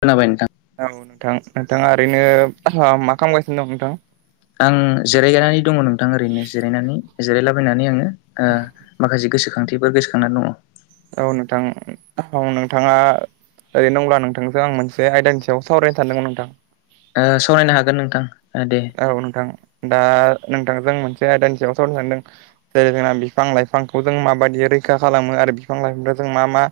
खोनाबाय नोंथां औ नोंथां नोंथाङा ओरैनो मा खालामगासिनो दं नोंथाङा? आं जिरायगायनानै दङ' नोंथां ओरैनो जिरायनानै जिरायलाबायनानै आङो ओ माखासे गोसोखांथिफोर गोसोखांना दङ'। औ नोंथां औ नोंथाङा ओरैनो दंब्ला नोंथांजों आं मोनसे आयदानि सायाव सावरायनो सानदोंमोन नोंथां ओ सावरायनो हागोन नोंथां। ओ दे औ नोथां। दा नोंथांजों मोनसे आयदानि सायाव सरनो सानदों जेरै जोंना बिफां लाइफांखौ जों माबायदि रै रैखा खालामो आरो बिफां लाइफांनो जों मा मा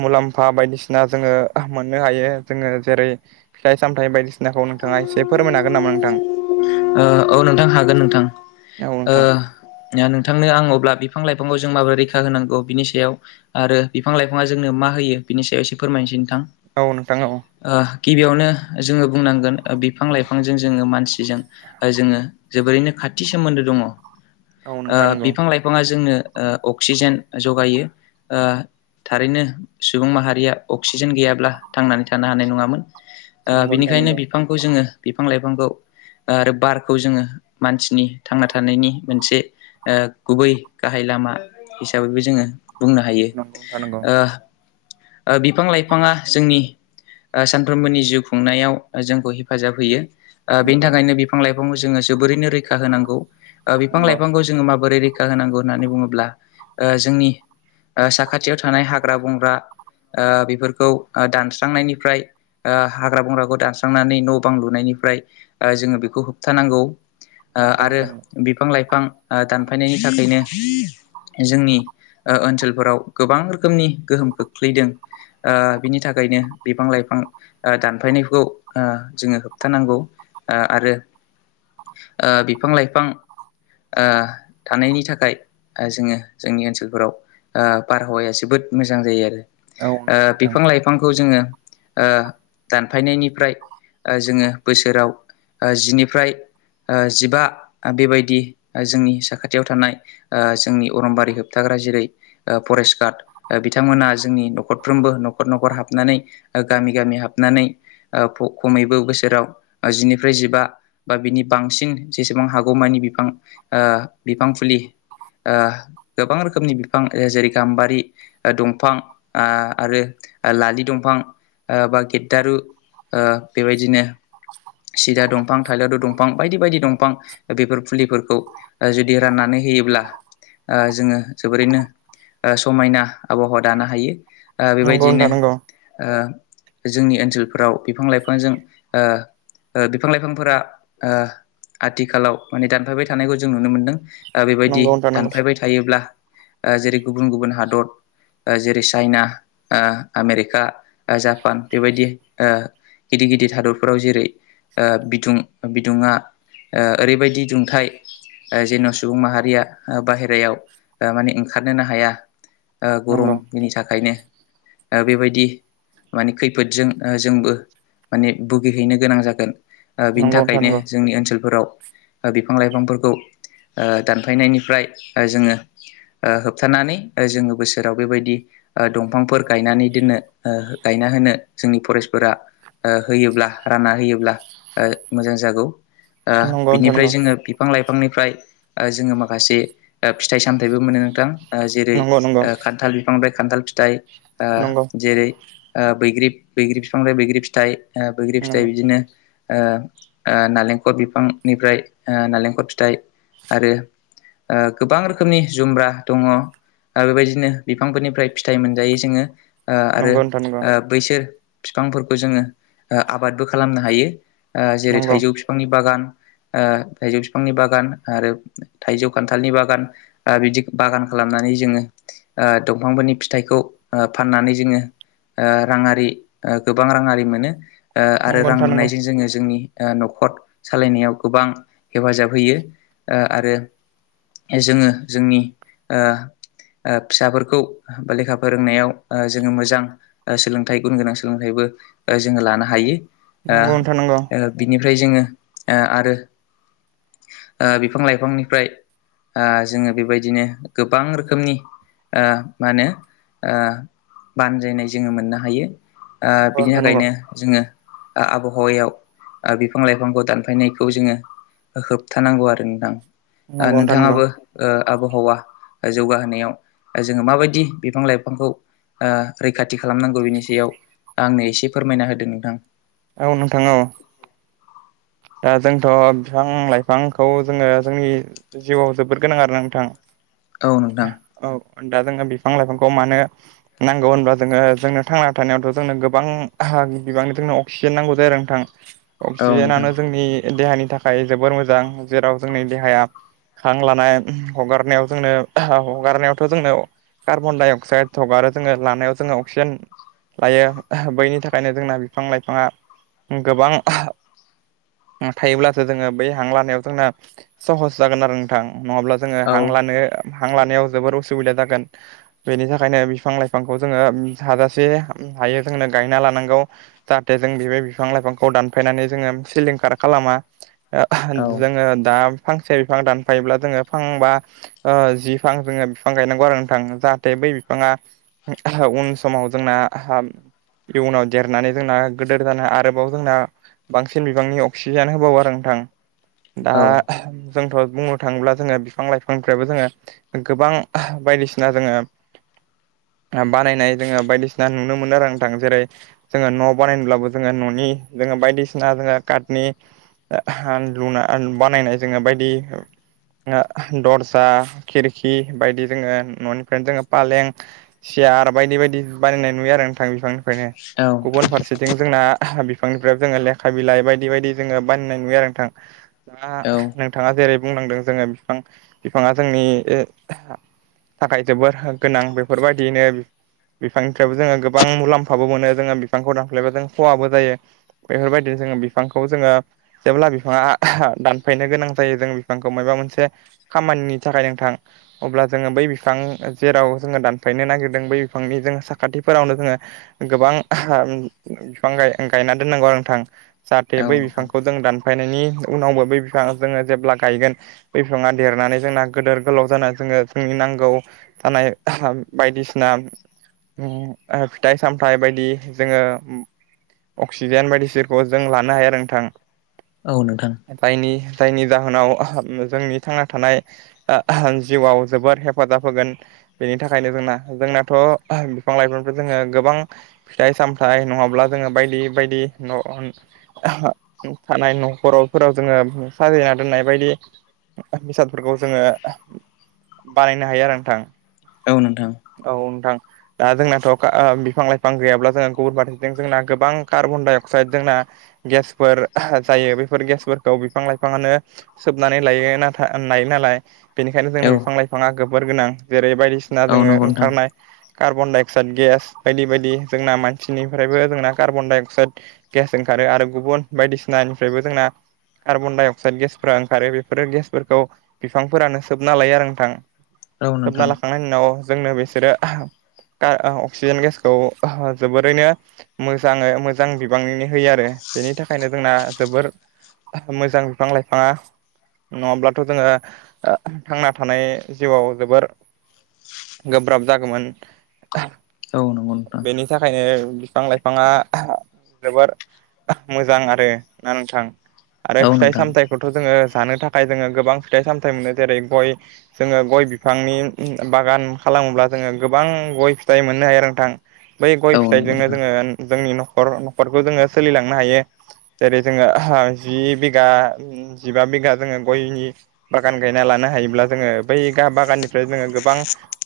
मुलाम्फा बायदिसिना जोङो मोननो हायो जोङो जेरै फिथाइ सामथाइ बायदिसिनाखौ नोंथाङा एसे फोरमायनो हागोन नामा नोंथां? ओ औ नोंथां हागोन नोंथां औ नोंथां ओ नोंथांनो आं अब्ला बिब। बिफां लाइफांखौ जों माबोरै रैखा होनांगौ बिनि सायाव आरो बिफां लाइफाङा जोंनो मा होयो बिनि सायाव इसे फोरमायनोसै। नोंथां औ नोंथां औ। ओ गिबियावनो जोङो बुंनांगोन ओ बिफां लाइफांजों जोङो मानसिजों। ओ जोङो जोबोरैनो खाथि सोमोन्दो दङ ओ औ नोंथां नंगौ बिफां लाइफाङा जोंनो। ओ अक्सिजेन जगायो ओ। थारैनो सुबुं माहारिया अक्सिजेन गैयाब्ला थांनानै थानो हानाय नङामोन। ओ नंगौ नोंथां बिनिखायनो नंगौ बिफांखौ जोङो बिफां लाइफांखौ। आरो बारखौ जोङो मानसिनि थांना थानायनि मोनसे। ओ गुबै गाहाय लामा हिसाबैबो जोङो। बुंनो हायो नंगौ नोंथां नंगौ ओ ओ बिफां लाइफाङा जोंनि। ओ सानफ्रोमबोनि जिउ खुंनायाव जोंखौ हेफाजाब होयो। ओ बेनि थाखायनो नंगौ बिफां लाइफांखौ जोङो जोबोरैनो रैखा होनांगौ ओ बिफां नंगौ लाइफांखौ जोङो माबोरैै रै। खो होनांगौ होननानै बुङोब्ला ओ जोंनि ओ साखाथियाव थानाय हाग्रा बंग्रा। ओ बेफोरखौ दानस्रांनायनिफ्राय। ओ हाग्रा बंग्राखौ दानस्रांनानै न' बां लुनायनिफ्राय जोङो ओ बेग। खौ होबथानांगौ ओ नंगौ आरो नोंथां नंगौ बिफां लाइफां। ओ दानफायनायनि थाखैनो। जोंनि ओ ओनसोलफोराव गोबां रोखोमनि गोहोम खोख्लैदों। ओ बिनि थाखायनो बिफां लाइफां दानफायनायखौ ओ जोङो होबथानांगौ। ओ आरो बिफां लाइफां। ओ थानायनि थाखाय जोङो जोंनि ओनसोलफोराव। ओ बारहावाया जोबोद मोजां जायो आरो औ नंगौ बिफां लाइफांखौ जोङो। ओ दानफायनायनिफ्राय जोङो बोसोराव जिनि। फ्राय। ओ जिबा बेबायदि जोंनि साखाथियाव थानाय ओ जोंनि अरनबारि होबथाग्रा। जेरै ओ फरेस्ट गार्ड बिथांमोना जोंनि न'खरफ्रोमबो न'खर न'खर हाबनानै ओ। गामि गामि हाबनानै ओ खमैबो बोसोराव जिनिफ्राय जिबा। बा बिनि बांसिन जेसेबां हागौमानि बिफां ओ बिफां फुलि। ओ गोबां रोखोमनि बिफां जेरै गाम्बारि ओ दंफां ओ आरो। लादि दंफां ओ बा गेद्दारु ओ बेबायदिनो। सिदा दंफां। थाइलारु दंफां बायदि बायदि दंफां बेफोर फुलिफोरखौ जुदि राननानै होयोब्ला। ओ जोङो जोबोरैनो समायना आबहावा दानो हायो। ओ नोंथां बेबायदियैनो नंगौ ओ। जोंनि ओनसोलफोराव बिफां लाइफांजों ओ बिफां लाइफांफोरा ओ आथिखालाव माने दानफायबाय थानायखौ जों नुनो मोनदों। ओ बेबायदि नोंथां नंगौ दानफायबाय थायोब्ला जेरै गुबुन गुबुन हादर। ओ जेरै चाइना आमेरिका जापान बेबायदि ओ। गिदिर गिदिर हादरफोराव जेरै ओ बिदुं बिदुङा। ओ ओरैबायदि दुंथाय। ओ जेन' सुबुं माहारिया ओ बाहेरायाव ओ माने ओंखारनोनो हाया। ओ नंगौ गरमनि थाखायनो ओ बेबायदि। माने खैफोदजों ओ जोंबो माने बुगिहैनो गोनां जागोन। ओ बिनि नोंथां थाखायनो नंगौ जोंनि ओनसोलफोराव ओ बिफां लाइफांफोरखौ। ओ दानफायनायनिफ्राय जोङो ओ होबथानानै जोङो बोसोराव बेबायदि ओ दंफांफोर गायनानै दोननो ओ गायना होनो जोंनि फरेस्टफोरा। ओ होयोब्ला रानना होयोब्ला ओ। मोजां जागौ ओ नंगौ नंगौ नोंथां बिनिफ्राय जोङो बिफां लाइफ। फांनिफ्राय ओ जोङो माखासे ओ फिथाइ सामथाइबो मोनो नोंथां। ओ जेरै नंगौ नंगौ ओ नोंथां खान्थाल बिफांनिफ्राय खान्थाल फिथाइ ओ नंगौ जेरै ओ बैग्रि बैग्रि बिफां बैग्रि फिथाइ ओ बैग्रि फिथाइ बिदिनो ओ ओ नालेंखर बिफांनिफ्राय नालेंखर फिथाइ आरो ओ गोबां रोखोमनि जुम्ब्रा दङ ओ बेबायदिनो बिफांफोरनिफ्राय फिथाइ मोनजायो जोङो ओ आरो नंगौ नंगौ ओ बैसोर बिफांफोरखौ जोङो आबादबो खालामनो हायो ओ जेरै थाइजौ बिफांनि बागान थाइजौ बिफांनि बागान आरो थाइजौ खान्थालनि बागान बिदि बागान खालामनानै जोङो ओ दंफांफोरनि फिथाइखौ ओ फाननानै जोङो राङारि गोबां राङारि मोनो आरो नंगौ रां नोंथां नंगौ मोननायजों जोङो जोंनि न'खर सालायनायाव गोबां हेफाजाब होयो ओ आरो जोङो जोंनि ओ ओ फिसाफोरखौ बालेखा फोरोंनायाव जोङो मोजां सोलोंथाइ गुन गोनां सोलोंथाइबो बो जों लानो हायो ओ नंगौ नोंथां नंगौ बिनिफ्राय जोङो ओ आरो बिफां लाइफांनिफ्राय ओ जोङो बेबायदिनो गोबां रोखोमनि ओ मा होनो ओ बानजायनाय जोङो मोननो हायो ओ नंगौ नोंथां नंगौ बिनि नोंथां नंगौ थाखायनो जोङो आबहावायाव बिफां लाइफांखौ दानफायनायखौ जोङो होबथानांगौ आरो नोंथां ओ नंगौ नोंथां नंगौ नोंथाङाबो ओ आबहावा जौगाहोनायाव जोङो माबायदि बिफां लाइफांखौ ओ रैखाथि खालामनांगौ बिनि सायाव आंनो एसे फोरमायना होदों नोंथां औ नोंथां औ दा जोंथ' बिफां लाइफांखौ जोङो जोंनि जिउआव जोबोर गोनां आरोना नोंथां औ नोंथां औ दा जोङो बिफां लाइफांखौ मानो नांगौ होनबा जोङो जोंनो थांना थानायावथ' जोंनो गोबां बिबांनिनो अक्सिजेन नांगौ जायो आरो नोंथां औ नोंथां अक्सिजेनानो जोंनि देहानि थाखाय जोबोर मोजां जेराव जोंनि देहाया हां लानाय हगारनायाव जोंनो हगारनायावथ' जोंनो कार्बन डाइ अक्साइद हगारो जोङो लानायाव जोङो अक्सिजेन लायो बैनि थाखायनो जोंना बिफां लाइफाङा गोबां थायोब्लासो जोङो बै हां लानायाव जोंना सहस जागोन आरो नोंथां। नङाब्ला जोङो औ हां लानो हां लानायाव जोबोर उसुबिदा सुबिदा जागोन बेनि थाखायनो बिफां लाइफांखौ जोङो हाजासे हायो जोंनो गायना ला जाहाथे जों बिफां लाइफांखौ दानायनानै जों खार खालामा ओ औ जोङो दा फांसे बिफां दानफायोब्ला जोङो फां बा ओ जि फां जोङो बिफां गायनांगौ आरो नोंथां जाहाथे बिफाङा उन समाव जोंना इयुनाव देरनानै जोंना गोदोर जान आरोबाव जोंना बांसिन बिबांनि अक्सिजेन अक्सिजेन होबावो आरो नोंथां दा जोंथ' बुंनो थाङोब्ला जोङो बिफां लाइफांफ्राबो जोङो गोबां बायदिसिना जोङो [inaudible] बानायनाय जोङो बायदिसिना नुनो मोनो आरो नोंथां जेरै जोङो न' बानायनोब्लाबो जोङो न'नि बायदिसिना जोङो कारटनि लुना बानायनाय जोङो बायदि दर्जा खिरखि बायदि जोङो न'निफ्रायनो जोङो फालें सियार बायदि बायदि बानायनाय नुयो आरो नोंथां बिफां बेखायनो औ गुबुन फारसेथिं जोंना बिफांनिफ्राय जोङो लेखा बिलाइ बायदि बदि बायदि जोङो बानायनाय नुयो आरो ओ नोंथां दा नोंथाङा जेरै बुंनांदों जोङो बिफां बिफाङा जोंनि थाखाय जोबोर गोनां बेफोरबायदियैनो बिफांनिफ्रायबो जोङो गोबां मुलामफाबो मोनो जोङो बिफांखौ दानफ्लायबा जों खहाबो जायो ओ बेफोरबायदिनो जोङो बिफांखौ जोङो जेब्ला बिफाङा दानफायनो गोनां जायो जों बिफांखौ मेबा मोनसे खामानि नि थाखाय नोंथां अब्ला जोङो बै बिफां जेराव जोङो दानफायनो नागिरदों बै बिफांनि जोङो साखाथिफोरावनो जोङो ओ गोबां बिफां गायना दोननांगौ आरो नोंथां। जाहाथे बै बिफांखौ जों दानफायनायनि उनावबो बै बिफाङा जोङो जेब्ला गायगोन बै बिफाङा देरनानै जोंना गोदोर गोलाव जा जोङो जोंनि नांगौ थानाय बायदिसिना ओम फिथाइ सामथाइ बायदि जोङो अक्सिजेन बायदिसिनाखौ जों लानो हाया आरो नोंथां औ नोंथां जायनि जायनि जाहोनाव जोंनि थांना थानाय जिउयाव जोबोर हेफाजाब होगोन। बेनि थाखायनो जोंना जोंनाथ' बिफां लाइफांखौ जोङो गोबां फिथाइ सामथायाइ नङाब्ला ब्ला जोङो बायदि बायदि न' अ थानाय न'खरावफोराव जोङो साजायना दोननाय बायदि बेसादफोरखौ जोङो बानायनो हायो आरो नोंथां। औ नोंथां औ नोंथां दा जोंनाथ' बिफां लाइफां गैयाब्ला जोंहा गुबुन बारसेथिं जोंना गोबां कार्बन डाइ अक्साइड जोंना गेसफोर जायो बेफोर गेसफोरखौ बिफां लाइफाङानो सोबनानै लायो नाथाय लायो नालाय बेनिखायनो औ जोंनो बिफां लाइफाङा जोबोर गोनां जेरै बायदिसिना जोङो नोंथां ओंखारनाय कार्बन डाइ अक्साइद गेस बायदि बायदि जोंना मानसिनिफ्रायबो जोंना कार्बन डाइ अक्साइद गेस जों ओंखारो आरो गुबुन बायदिसिनानिफ्रायबो जोंना कार्बन दडाइ अक्साइद गेसफोरा ओंखारो बेफोर गेसफोरखौ बिफांफोरानो सोबना लायो आरो नोंथां। औ सोबना लाखांनायनि उनाव जोंनो बिसोरो अक्सिजेन गेसखौ जोबोरैनो मोजाङै मोजां बिबांनि होयो आरो बेनि थाखायनो जोंना जोबोर मोजां बिफां लाइफाङा नङाब्लाथ' जोङो थांना थानाय जिउआव जोबोर गोब्राब जागौमोन। औ नंगौ नोंथां बेनि थाखायनो बिफां लाइफाङा जोबोर मोजां आरो ना नोंथां औ आरो नोंथां औ नंगौ नोंथां औ फिथाइ नोंथां सामथायाइखौथ' जोङो जानो थाखाय जोङो गोबां फिथाइ सामथायाइ मोनो जेरै गय जोङो गय बिफांनि बागान खालामोब्ला जोङो गोबां गय फिथाइ मोननो हायो नोंथां बै गय औ फि नंगौ फिथाइजोंनो नोंथां जोङो जोंनि न'खर न'खरखौ जोङो सोलिलांनो हायो जेरै जोङो जि बिगा जिबा बिगा जोङो गयनि बागान गायना लानो हायोब्ला जोङो बै गा बागाननिफ्राय जोङो गोबां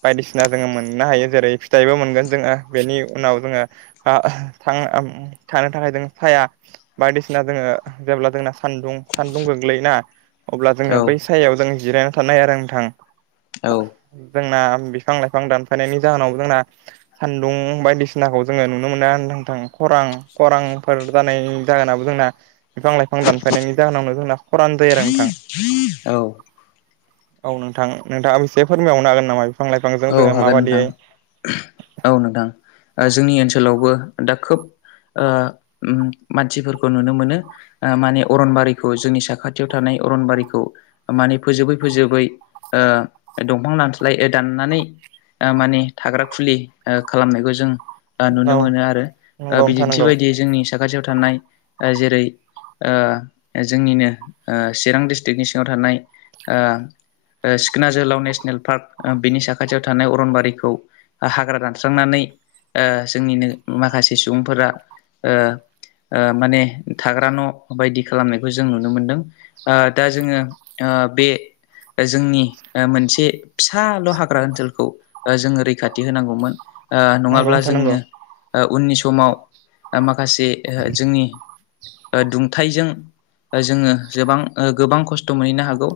बायदिसिना जोङो मोननो ना? हायो जेरै फिथाइबो मोनगोन जोङो बेनि उनाव जोङो थाखाय जों साया बायदिसिना जोङो जेब्ला जोंना सानदुं सानदुं गोग्लैयोना। अब्ला जोङो औ बै सायायाव जों जिरायना थानो हायो आरो नोंथां। औ जोंना बिफां लाइफां दानफायनायनि जाहोनाव जोंना सानदुं बायदिसिनाखौ जोङो नुनो मोनो आरो नोंथां खरां खरांफोर जानायनि जाहोनाबो जोंना बिफां लाइफां दानफायनायनि जाहोनावनो जोंना खरान जायो आरो नोंथां। औ औ नोंथां नोंथाङा एसे फोरमायहनो हागोन नामा बिफां लाइ फांजों औ जोङो हागोन नोंथां माबायदियै औ नोंथां जोंनि ओनसोलावबो दा खोब ओ मानसिफोरखौ नुनो मोनो माने अरनबारिखौ जोंनि साखाथियाव थानाय अरनबारिखौ माने फोजोबै फोजोबै ओ दंफां दानस्लाय दाननानै मानि थाग्राखुलि खालामनायखौ जों नुनो औ मोनो आरो नंगौ नोंथां बिदिनथि नंगौ बायदियै जोंनि साखाथियाव थानाय जेरै ओ जोंनिनो चिरां डिस्ट्रिक्नि सिङाव थानाय ओ सिखोना जोहोलाव नेसनेल पार्क बिनि साखाथियाव थानाय अरनबारिखौ हाग्रा दान स्रांनानै जोंनिनो माखासे सुबुंफोरा ओ माने थाग्रा न' बायदि खालामनायखौ जों नुनो मोनदों दा जोङो बे जोंनि मोनसे फिसाल' हाग्रा ओनसोलखौ जोङो रैखाथि होनांगौमोन। नंगौ नङाब्ला नोंथां नंगौ जोङो उननि समाव माखासे जोंनि दुंथाइजों जोङो गोबां गोबां खस्थ' मोनहैनो हागौ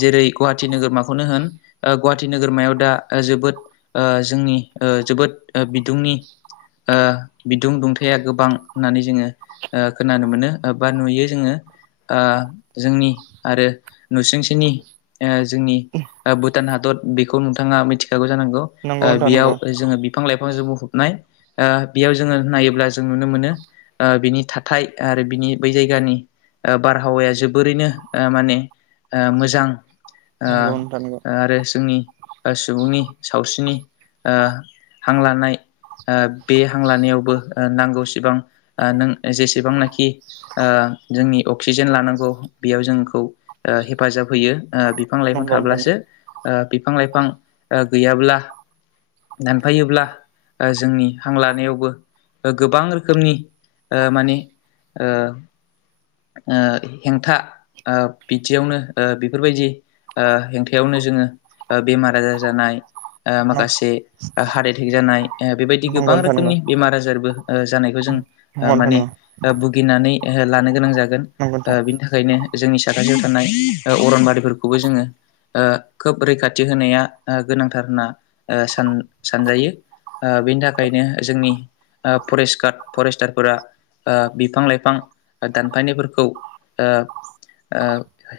जेरै गुवाहाटि नोगोरमाखौनो होन। गुवाहाटि नोगोरमायाव दा जोबोद जोंनि जोबोद बिदुंनि बिदुं दुंथाया गोबां होननानै जोङो खोनानो मोनो बा नुयो जोङो। जोंनि आरो नुसुंसेनि जोंनि भुटान हादर बेखौ नोंथाङा मिथिखागौ जानांगौ नंगौ नोंथां बेयाव नंगौ जोङो बिफां लाइफांजों बुंफनाय बेयाव जोङो नायोब्ला जों नुनो मोनो। ओ बिनि थाथाय आरो बिनि बै जायगानि ओ बारहावाया जोबोरैनो ओ माने ओ मोजां। नंगौ नोंथां नंगौ आरो जोंनि सुबुंनि सावस्रिनि हां लानाय बे हां लानायावबो नांगौसिबां नों जेसेबांनाखि जोंनि अक्सिजेन लानांगौ बेयाव जोंखौ हेफाजाब होयो। बिफां लाइफां नंगौ नोंथां थाब्लासो बिफां लाइफां गैयाब्ला दानफायोब्ला जोंनि हां लानायावबो गोबां रोखोमनि माने ओ हेंथा बिदियावनो बेफोरबायदि हेंथायावनो जोङो बेमार आजार जानाय नंगौ माखासे हार्ट एटेक जानाय बेबायदि नंगौ गोबां नोंथां नंगौ रोखोमनि बेमार आजारबो जानायखौ जों नंगौ नोंथां माने ओ भुगिनानै ओहो लानो गोनां जागोन नंगौ नोंथां ओ बिनि थाखायनो जोंनि साखाथियाव थानाय ओ अरनबारिफोरखौबो जोङो ओ खोब रैखाथि होनाया ओ गोनांथार होनना सान जायो आ बिनि थाखायनो जोंनि ओ फरेस्ट गार्ड फरेस्टारफोरा ओ बिफां लाइफां ओ दानफायनायफोरखौ ओ ओ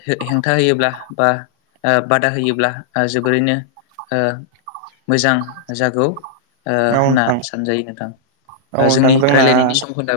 हे-हेंथा होयोब्ला बा ओ बादा होयोब्ला आ जोबोरैनो ओ मोजां। ओ जागौ ओ औ होनना नोंथां सानजायो नोंथां। औ ओ नोंथां जोंनि जोंना रायलायनायनि सम खोन्दा